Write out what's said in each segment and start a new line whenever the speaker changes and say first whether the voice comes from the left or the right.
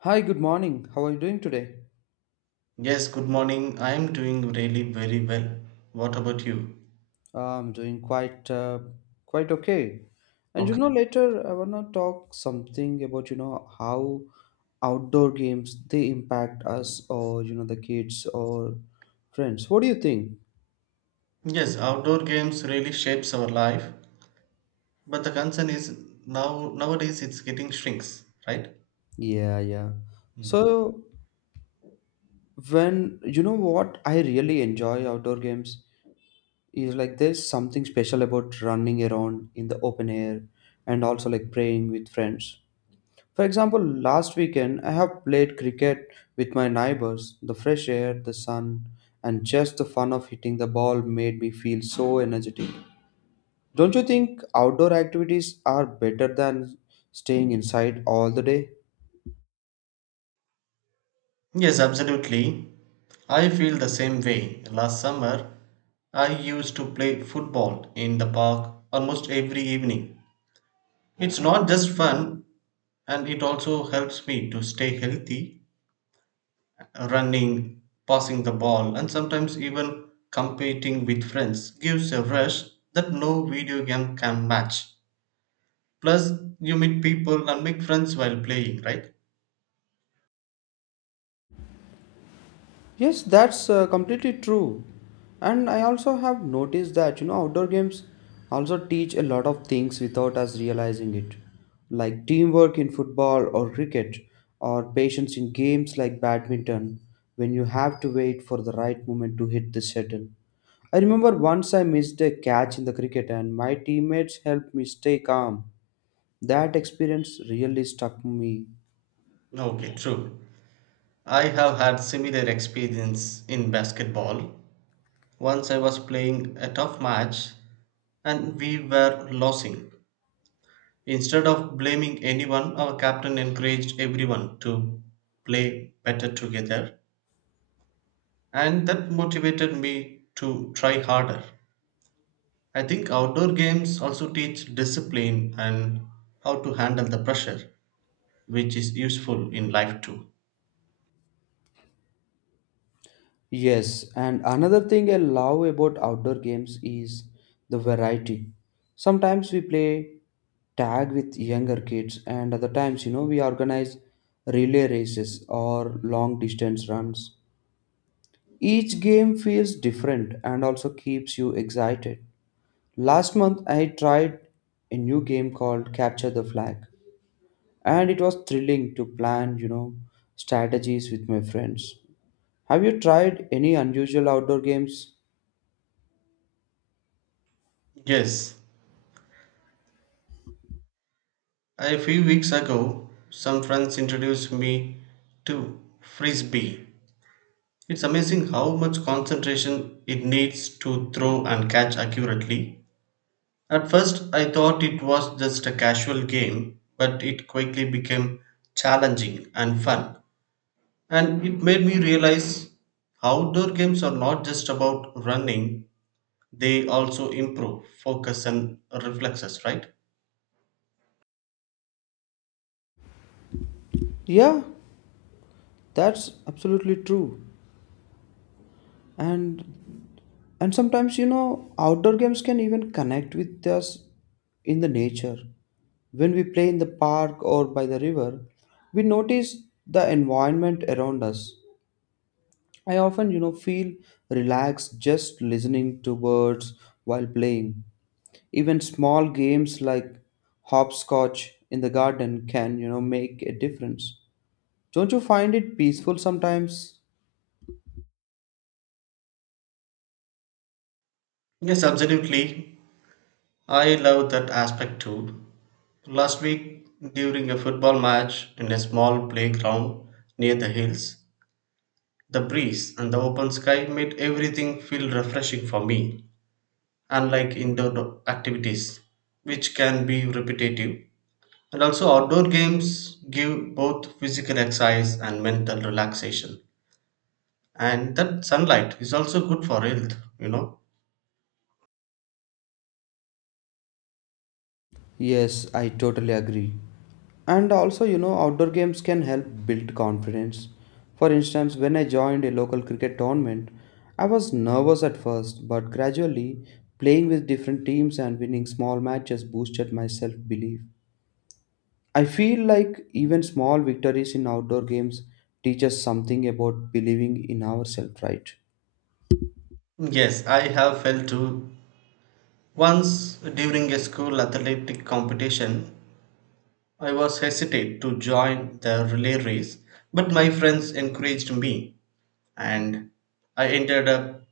left: Hi, good morning. How are you doing today?
right: Yes, good morning. I'm doing really very well. What about you?
left: I'm doing quite quite okay. And you
right: Okay.
left: know, later I wanna talk something about you know how outdoor games they impact us or you know the kids or friends. What do you think?
right: Yes, outdoor games really shapes our life, but the concern is now nowadays it's getting shrinks, right?
left: Yeah, yeah.
right: Mm.
left: So when you know what I really enjoy outdoor games is like there's something special about running around in the open air and also like playing with friends. For example, last weekend I have played cricket with my neighbors. The fresh air, the sun, and just the fun of hitting the ball made me feel so energetic. Don't you think outdoor activities are better than staying inside all the day?
right: Yes, absolutely. I feel the same way. Last summer, I used to play football in the park almost every evening. It's not just fun, and it also helps me to stay healthy running, passing the ball, and sometimes even competing with friends gives a rush that no video game can match. Plus, you meet people and make friends while playing, right?
left: Yes, that's completely true. And I also have noticed that, you know, outdoor games also teach a lot of things without us realizing it, like teamwork in football or cricket, or patience in games like badminton, when you have to wait for the right moment to hit the shuttle. I remember once I missed a catch in the cricket and my teammates helped me stay calm. That experience really struck me.
right: Okay, true. I have had similar experience in basketball. Once I was playing a tough match and we were losing. Instead of blaming anyone, our captain encouraged everyone to play better together and that motivated me to try harder. I think outdoor games also teach discipline and how to handle the pressure, which is useful in life too.
left: Yes, and another thing I love about outdoor games is the variety. Sometimes we play tag with younger kids, and other times, you know, we organize relay races or long distance runs. Each game feels different and also keeps you excited. Last month, I tried a new game called Capture the Flag, and it was thrilling to plan, you know, strategies with my friends. Have you tried any unusual outdoor games?
right: Yes, a few weeks ago, some friends introduced me to frisbee. It's amazing how much concentration it needs to throw and catch accurately. At first, I thought it was just a casual game, but it quickly became challenging and fun. And it made me realize outdoor games are not just about running, they also improve focus and reflexes, right?
left: Yeah, that's absolutely true. And and sometimes you know outdoor games can even connect with us in the nature. When we play in the park or by the river, we notice the environment around us. I often, you know, feel relaxed just listening to birds while playing. Even small games like hopscotch in the garden can, you know, make a difference. Don't you find it peaceful sometimes?
right: Yes, absolutely. I love that aspect too. Last week, during a football match in a small playground near the hills, the breeze and the open sky made everything feel refreshing for me, unlike indoor activities, which can be repetitive. And also, outdoor games give both physical exercise and mental relaxation. And that sunlight is also good for health.
left: Yes, I totally agree. And also, you know, outdoor games can help build confidence. For instance, when I joined a local cricket tournament, I was nervous at first, but gradually, playing with different teams and winning small matches boosted my self belief. I feel like even small victories in outdoor games teach us something about believing in ourselves, right?
right: Yes, I have felt too. Once during a school athletic competition, I was hesitant to join the relay race, but my friends encouraged me, and I ended up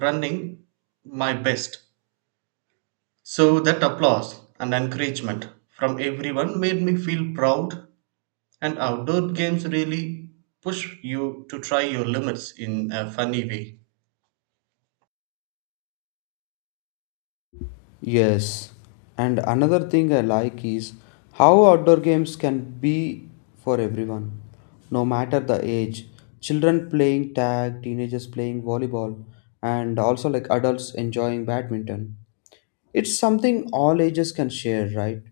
right: running my best. So that applause and encouragement from everyone made me feel proud. And outdoor games really push you to try your limits in a funny way.
left: Yes, and another thing I like is how outdoor games can be for everyone, no matter the age. Children playing tag, teenagers playing volleyball, and also like adults enjoying badminton. It's something all ages can share, right?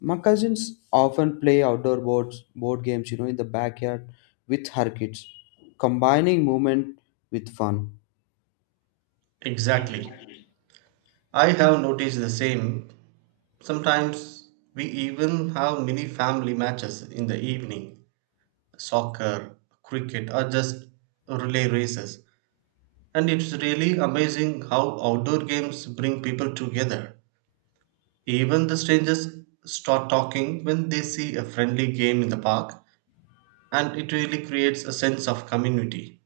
left: My cousins often play outdoor board games, you know, in the backyard with her kids, combining movement with fun.
right: Exactly. I have noticed the same. Sometimes we even have mini family matches in the evening soccer, cricket, or just relay races. And it's really amazing how outdoor games bring people together. Even the strangers start talking when they see a friendly game in the park, and it really creates a sense of community.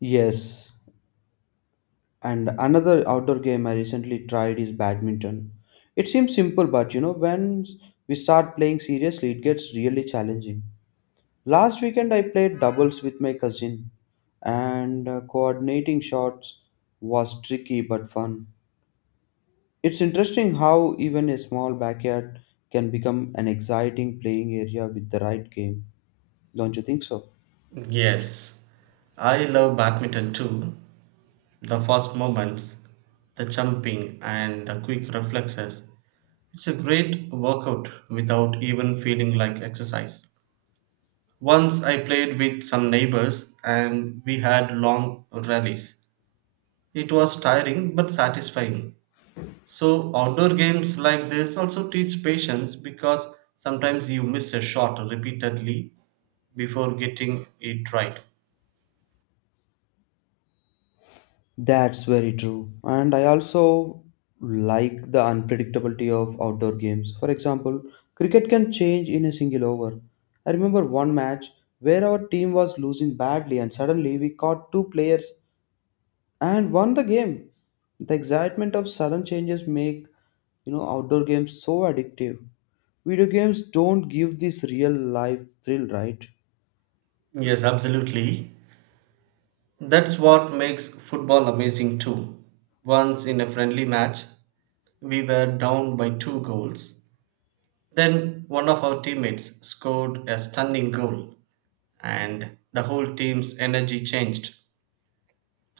left: Yes, and another outdoor game I recently tried is badminton. It seems simple, but you know, when we start playing seriously, it gets really challenging. Last weekend, I played doubles with my cousin, and coordinating shots was tricky but fun. It's interesting how even a small backyard can become an exciting playing area with the right game. Don't you think so?
right: Yes, I love badminton too. The fast movements, the jumping, and the quick reflexes. It's a great workout without even feeling like exercise. Once I played with some neighbors and we had long rallies. It was tiring but satisfying. So, outdoor games like this also teach patience because sometimes you miss a shot repeatedly before getting it right.
left: That's very true. And I also like the unpredictability of outdoor games. For example, cricket can change in a single over. I remember one match where our team was losing badly and suddenly we caught two players and won the game. The excitement of sudden changes make, you know, outdoor games so addictive. Video games don't give this real life thrill, right?
right: Yes, absolutely. That's what makes football amazing too. Once in a friendly match, we were down by two goals. Then one of our teammates scored a stunning goal, and the whole team's energy changed.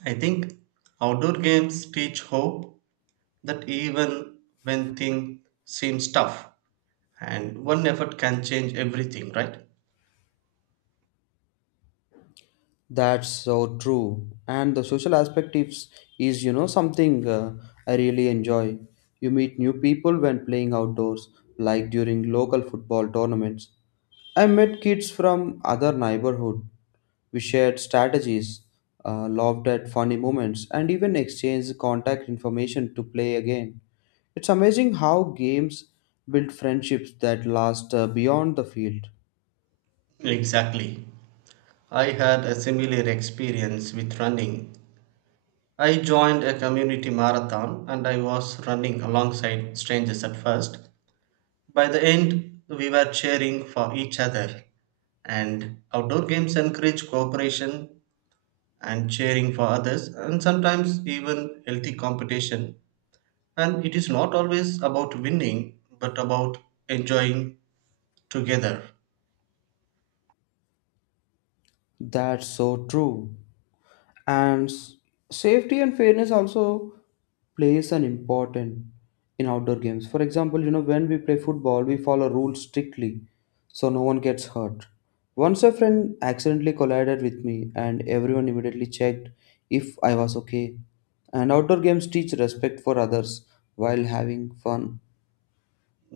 right: I think outdoor games teach hope that even when things seem tough, and one effort can change everything, right?
left: That's so true. And the social aspect is you know, something I really enjoy. You meet new people when playing outdoors, like during local football tournaments. I met kids from other neighborhood. We shared strategies, laughed at funny moments, and even exchanged contact information to play again. It's amazing how games build friendships that last beyond the field.
right: Exactly. I had a similar experience with running. I joined a community marathon and I was running alongside strangers at first. By the end, we were cheering for each other. And outdoor games encourage cooperation and cheering for others, and sometimes even healthy competition. And it is not always about winning, but about enjoying together.
left: That's so true. And safety and fairness also plays an important in outdoor games, for example, you know, when we play football we follow rules strictly, so no one gets hurt. Once a friend accidentally collided with me and everyone immediately checked if I was okay. And outdoor games teach respect for others while having fun.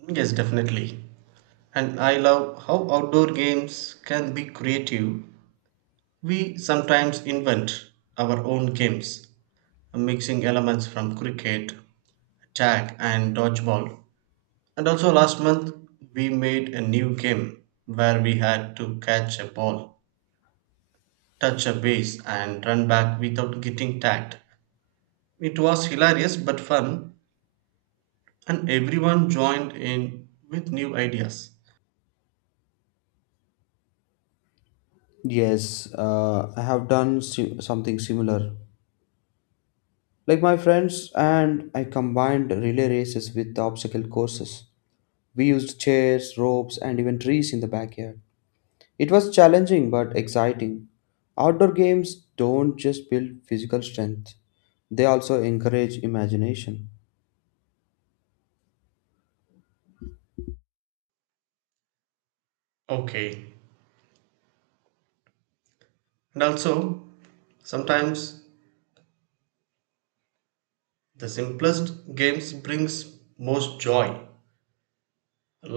right: Yes, definitely. And I love how outdoor games can be creative. We sometimes invent our own games mixing elements from cricket, tag, and dodgeball. And also, last month we made a new game where we had to catch a ball, touch a base, and run back without getting tagged. It was hilarious but fun, and everyone joined in with new ideas.
left: Yes, I have done something similar, like my friends and I combined relay races with the obstacle courses. We used chairs, ropes, and even trees in the backyard. It was challenging but exciting. Outdoor games don't just build physical strength, they also encourage imagination.
right: Okay. And also, sometimes the simplest games brings most joy,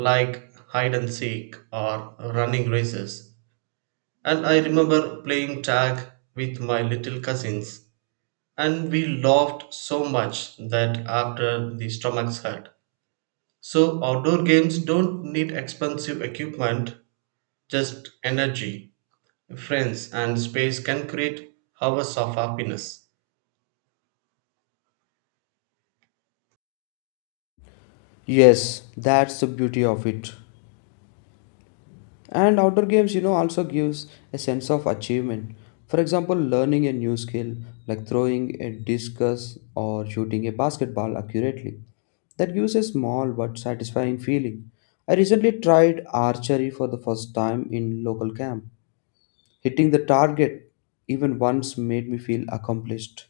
right: like hide and seek or running races. And I remember playing tag with my little cousins, and we laughed so much that after the stomachs hurt. So, outdoor games don't need expensive equipment, just energy, friends, and space can create hours of happiness.
left: Yes, that's the beauty of it. And outdoor games, you know, also gives a sense of achievement. For example, learning a new skill like throwing a discus or shooting a basketball accurately. That gives a small but satisfying feeling. I recently tried archery for the first time in local camp. Hitting the target even once made me feel accomplished.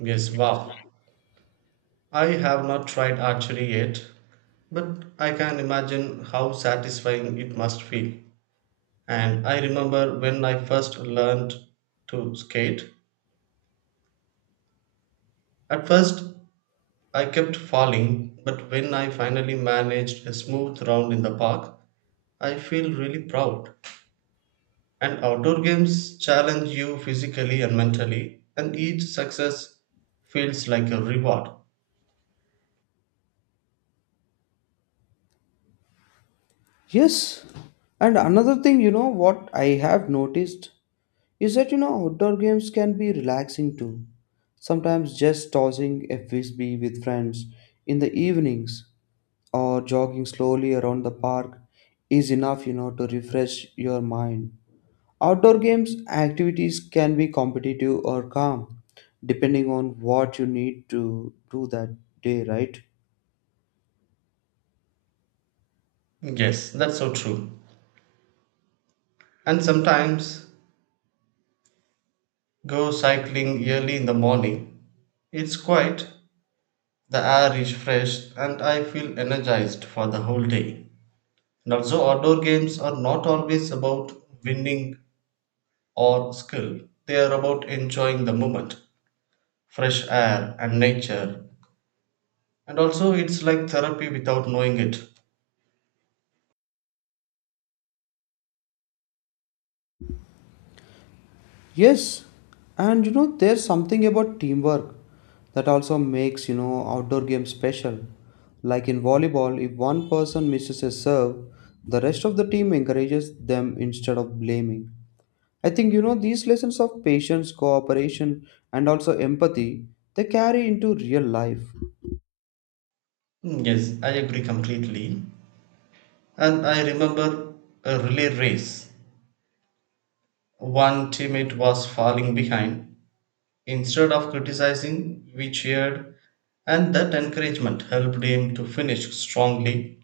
right: Yes, wow. I have not tried archery yet, but I can imagine how satisfying it must feel. And I remember when I first learned to skate. At first, I kept falling, but when I finally managed a smooth round in the park, I feel really proud. And outdoor games challenge you physically and mentally, and each success feels like a reward.
left: Yes, and another thing, you know, what I have noticed is that you know outdoor games can be relaxing too. Sometimes just tossing a frisbee with friends in the evenings or jogging slowly around the park is enough you know to refresh your mind. Outdoor games activities can be competitive or calm depending on what you need to do that day, right?
right: Yes, that's so true. And sometimes go cycling early in the morning. It's quiet, the air is fresh, and I feel energized for the whole day. And also, outdoor games are not always about winning or skill. They are about enjoying the moment, fresh air, and nature. And also, it's like therapy without knowing it.
left: Yes, and you know, there's something about teamwork that also makes, you know, outdoor games special. Like in volleyball, if one person misses a serve, the rest of the team encourages them instead of blaming. I think, you know, these lessons of patience, cooperation, and also empathy, they carry into real life.
right: Mm, yes, I agree completely. And I remember a relay race. One teammate was falling behind. Instead of criticizing, we cheered, and that encouragement helped him to finish strongly.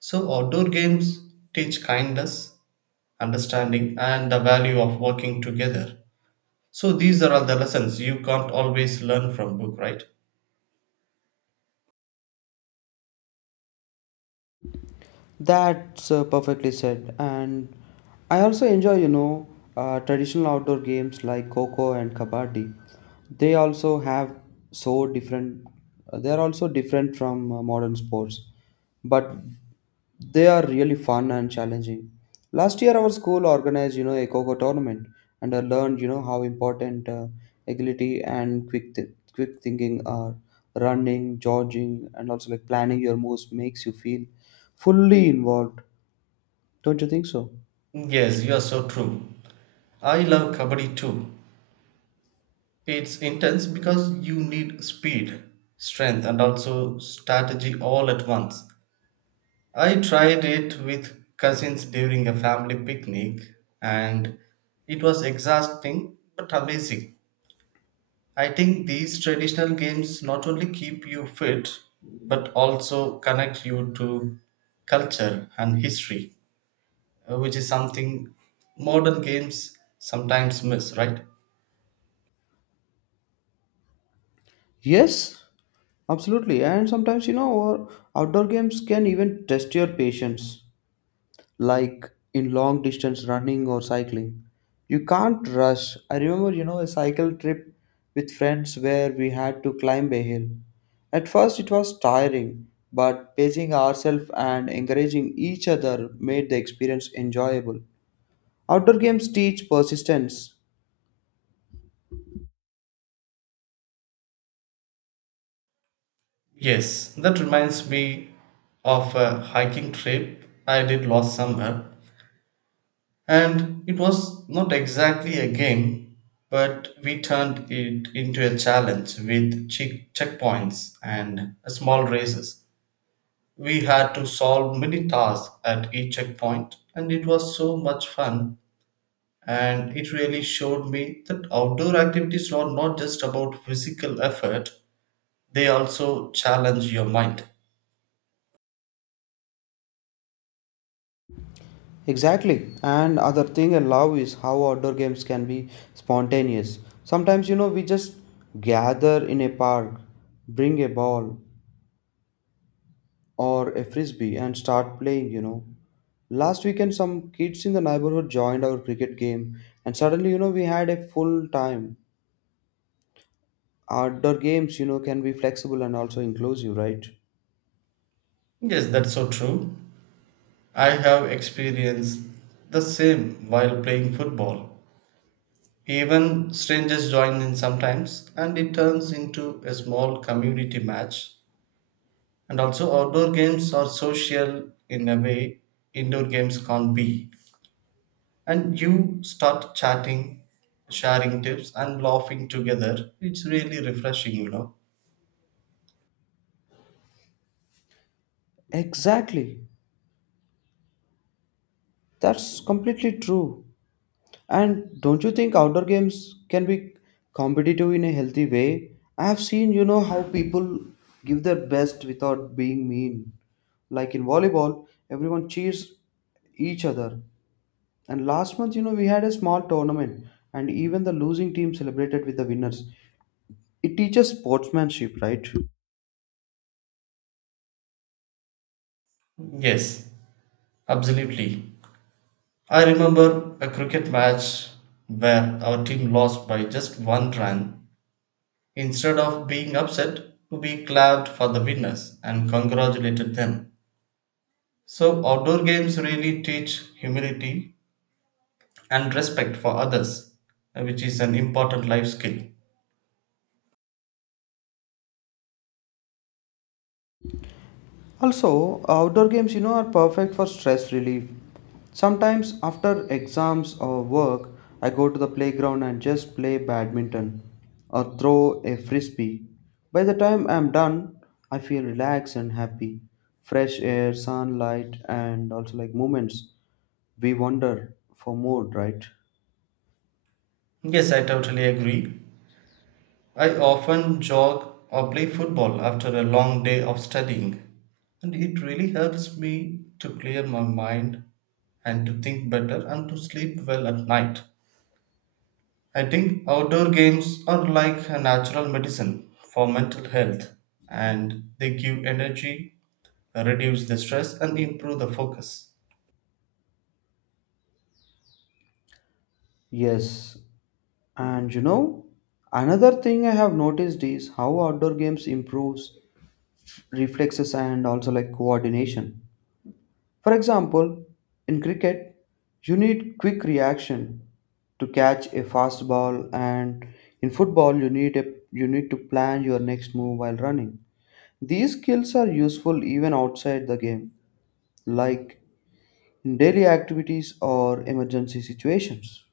right: So, outdoor games teach kindness, understanding, and the value of working together. So these are all the lessons you can't always learn from book, right?
left: That's perfectly said. And I also enjoy, you know, traditional outdoor games like Coco and Kabaddi. They also have so different, they are also different from modern sports, but they are really fun and challenging. Last year, our school organized, you know, a Coco tournament, and I learned, you know, how important agility and quick thinking are. Running, jogging, and also like planning your moves makes you feel fully involved, don't you think so?
right: Yes, you are so true. I love kabaddi too. It's intense because you need speed, strength, and also strategy all at once. I tried it with cousins during a family picnic and it was exhausting but amazing. I think these traditional games not only keep you fit but also connect you to culture and history. Which is something modern games sometimes miss, right?
left: Yes, absolutely. And sometimes you know or outdoor games can even test your patience, like in long distance running or cycling you can't rush. I remember, you know, a cycle trip with friends where we had to climb a hill. At first it was tiring, but pacing ourselves and encouraging each other made the experience enjoyable. Outdoor games teach persistence.
right: Yes, that reminds me of a hiking trip I did last summer, and it was not exactly a game, but we turned it into a challenge with checkpoints and small races. We had to solve mini tasks at each checkpoint, and it was so much fun and it really showed me that outdoor activities are not just about physical effort, they also challenge your mind.
left: Exactly. And other thing I love is how outdoor games can be spontaneous. Sometimes, you know, we just gather in a park, bring a ball or a frisbee and start playing, you know. Last weekend, some kids in the neighborhood joined our cricket game, and suddenly, you know, we had a full time. Outdoor games, you know, can be flexible and also inclusive, right?
right: Yes, that's so true. I have experienced the same while playing football. Even strangers join in sometimes and it turns into a small community match. And also outdoor games are social in a way indoor games can't be. And you start chatting, sharing tips, and laughing together. It's really refreshing,
left: Exactly. That's completely true. And don't you think outdoor games can be competitive in a healthy way? I have seen, you know, how people give their best without being mean. Like in volleyball, everyone cheers each other. And last month, you know, we had a small tournament, and even the losing team celebrated with the winners. It teaches sportsmanship, right?
right: Yes, absolutely. I remember a cricket match where our team lost by just one run. Instead of being upset, we clapped for the winners and congratulated them. So, outdoor games really teach humility and respect for others, which is an important life skill.
left: Also, outdoor games, you know, are perfect for stress relief. Sometimes after exams or work, I go to the playground and just play badminton or throw a frisbee. By the time I'm done, I feel relaxed and happy. Fresh air, sunlight, and also like moments we wander for more, right?
right: Yes, I totally agree. I often jog or play football after a long day of studying, and it really helps me to clear my mind and to think better and to sleep well at night. I think outdoor games are like a natural medicine for mental health and they give energy, reduce the stress, and improve the focus.
left: Yes, and you know, another thing I have noticed is how outdoor games improves reflexes and also like coordination. For example, in cricket, you need quick reaction to catch a fast ball, and in football you need a you need to plan your next move while running. These skills are useful even outside the game, like in daily activities or emergency situations.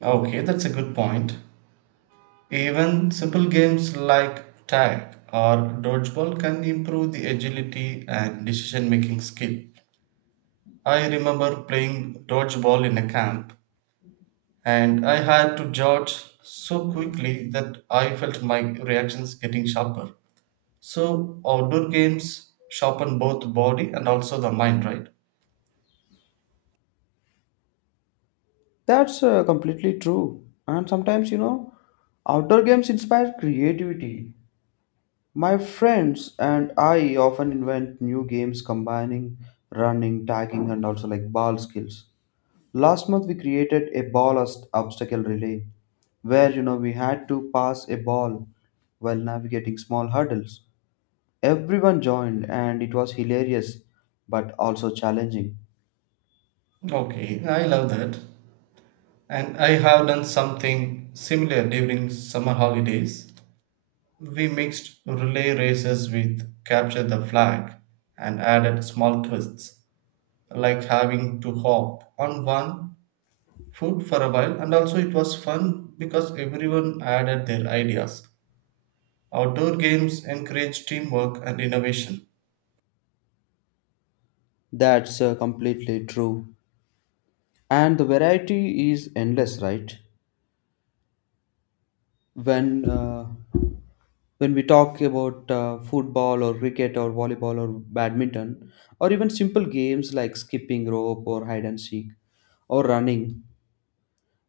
right: Okay, that's a good point. Even simple games like tag or dodgeball can improve the agility and decision making skill. I remember playing dodgeball in a camp and I had to dodge so quickly that I felt my reactions getting sharper. So, outdoor games sharpen both body and also the mind, right?
left: That's completely true. And sometimes, you know, outdoor games inspire creativity. My friends and I often invent new games combining running, tagging, and also like ball skills. Last month we created a obstacle relay where you know we had to pass a ball while navigating small hurdles. Everyone joined and it was hilarious but also challenging.
right: Okay, I love that. And I have done something similar during summer holidays. We mixed relay races with capture the flag and added small twists, like having to hop on one foot for a while, and also it was fun because everyone added their ideas. Outdoor games encourage teamwork and innovation.
left: That's completely true. And the variety is endless, right? When uh, when we talk about football or cricket or volleyball or badminton or even simple games like skipping rope or hide and seek or running,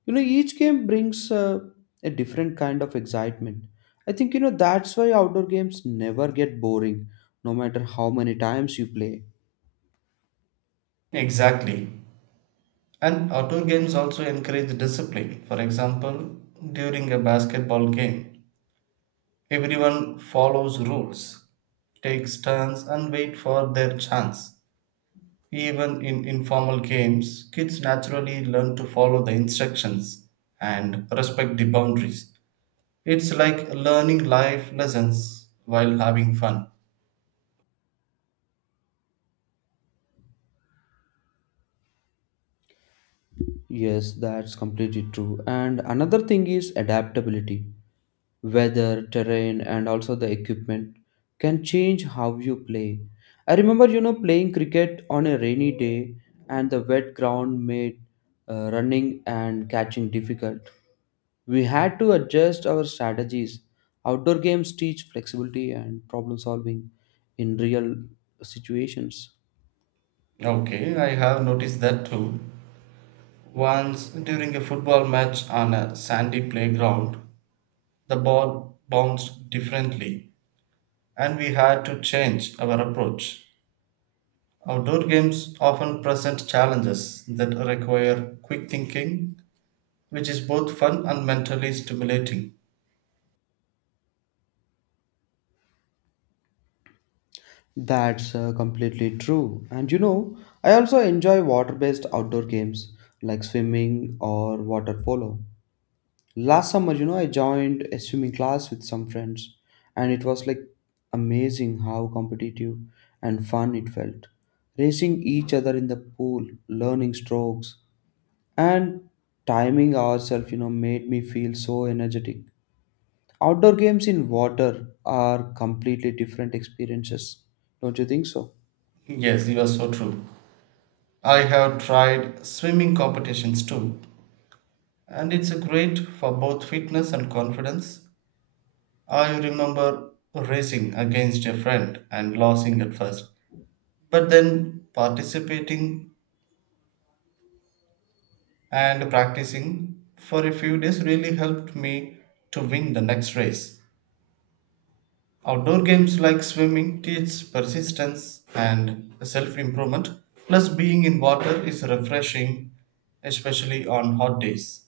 left: you know each game brings a different kind of excitement. I think you know that's why outdoor games never get boring no matter how many times you play.
right: Exactly. And outdoor games also encourage discipline. For example, during a basketball game, everyone follows rules, takes turns, and wait for their chance. Even in informal games, kids naturally learn to follow the instructions and respect the boundaries. It's like learning life lessons while having fun.
left: Yes, that's completely true. And another thing is adaptability. Weather, terrain, and also the equipment can change how you play. I remember, you know, playing cricket on a rainy day, and the wet ground made running and catching difficult. We had to adjust our strategies. Outdoor games teach flexibility and problem solving in real situations.
right: Okay, I have noticed that too. Once during a football match on a sandy playground, the ball bounced differently and we had to change our approach. Outdoor games often present challenges that require quick thinking, which is both fun and mentally stimulating.
left: That's completely true. And you know, I also enjoy water based outdoor games like swimming or water polo. Last summer, you know, I joined a swimming class with some friends, and it was like amazing how competitive and fun it felt. Racing each other in the pool, learning strokes, and timing ourselves, you know, made me feel so energetic. Outdoor games in water are completely different experiences, don't you think so?
right: Yes, you are so true. I have tried swimming competitions too, and it's a great for both fitness and confidence. I remember racing against a friend and losing at first, but then participating and practicing for a few days really helped me to win the next race. Outdoor games like swimming teach persistence and self improvement, plus, being in water is refreshing, especially on hot days.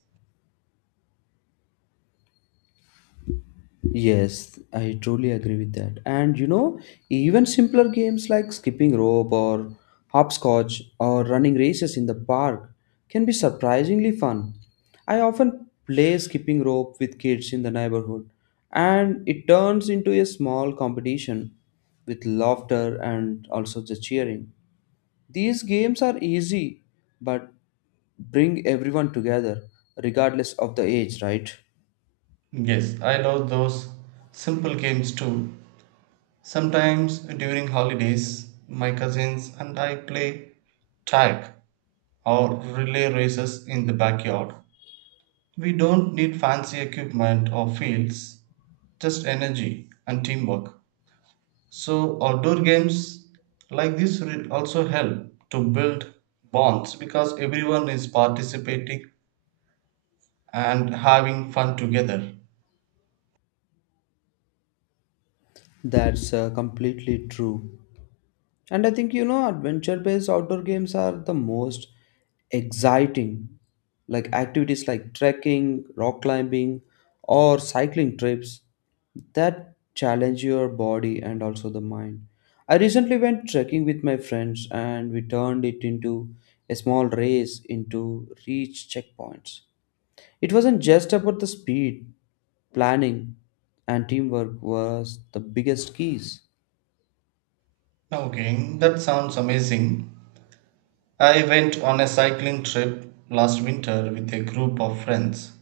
left: Yes, I truly agree with that. And you know, even simpler games like skipping rope or hopscotch or running races in the park can be surprisingly fun. I often play skipping rope with kids in the neighborhood, and it turns into a small competition with laughter and also the cheering. These games are easy but bring everyone together regardless of the age, right?
right: Yes, I love those simple games too. Sometimes during holidays, my cousins and I play tag or relay races in the backyard. We don't need fancy equipment or fields, just energy and teamwork. So, outdoor games like this also help to build bonds because everyone is participating and having fun together.
left: That's completely true. And I think, you know, adventure based outdoor games are the most exciting, like activities like trekking, rock climbing, or cycling trips that challenge your body and also the mind. I recently went trekking with my friends and we turned it into a small race into reach checkpoints. It wasn't just about the speed, planning, and teamwork was the biggest keys.
right: Okay, that sounds amazing. I went on a cycling trip last winter with a group of friends.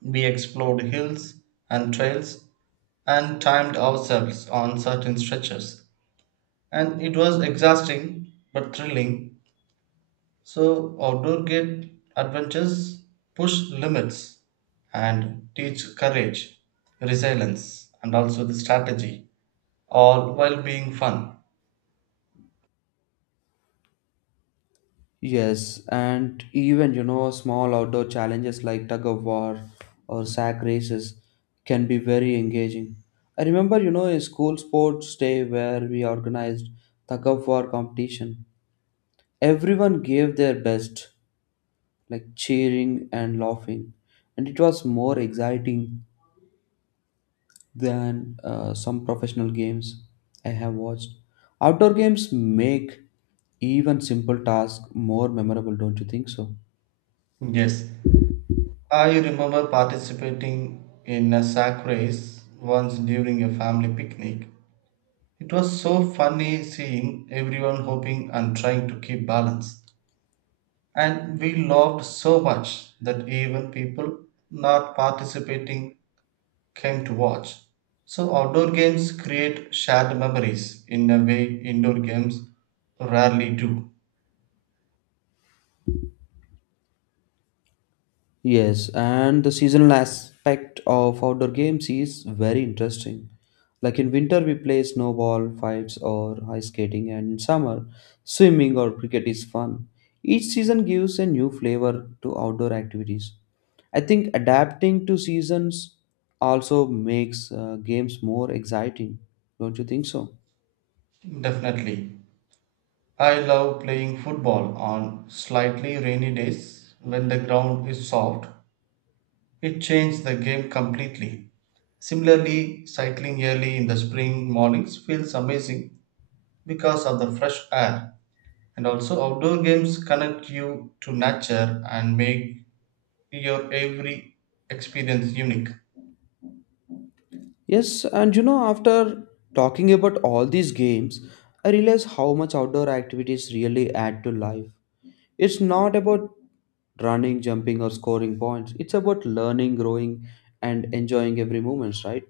right: We explored hills and trails and timed ourselves on certain stretches. And it was exhausting but thrilling. So, outdoor gate adventures push limits and teach courage, resilience, and also the strategy, all while being fun.
left: Yes, and even you know, small outdoor challenges like tug of war or sack races can be very engaging. I remember, you know, a school sports day where we organized tug of war competition. Everyone gave their best, like cheering and laughing, and it was more exciting than some professional games I have watched. Outdoor games make even simple tasks more memorable, don't you think so?
right: Yes, I remember participating in a sack race once during a family picnic. It was so funny seeing everyone hoping and trying to keep balance. And we laughed so much that even people not participating came to watch. So, outdoor games create shared memories in a way indoor games rarely do.
left: Yes, and the seasonal aspect of outdoor games is very interesting. Like in winter, we play snowball fights or ice skating, and in summer, swimming or cricket is fun. Each season gives a new flavor to outdoor activities. I think adapting to seasons also makes games more exciting. Don't you think so?
right: Definitely. I love playing football on slightly rainy days when the ground is soft. It changes the game completely. Similarly, cycling early in the spring mornings feels amazing because of the fresh air. And also, outdoor games connect you to nature and make your every experience unique.
left: Yes, and you know, after talking about all these games, I realize how much outdoor activities really add to life. It's not about running, jumping, or scoring points. It's about learning, growing, and enjoying every moment, right?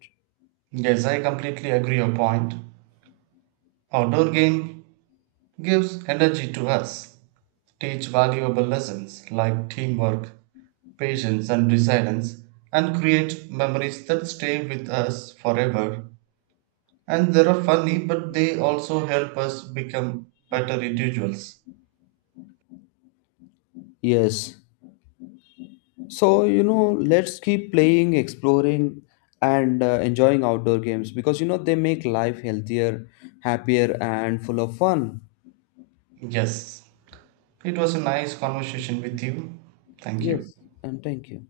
right: Yes, I completely agree your point. Outdoor game gives energy to us, teach valuable lessons like teamwork, patience, and resilience, and create memories that stay with us forever. And they are funny, but they also help us become better individuals.
left: Yes. So, you know, let's keep playing, exploring, and enjoying outdoor games because, you know, they make life healthier, happier, and full of fun.
right: Yes, it was a nice conversation with you. Thank you.
left: Yes. And thank you.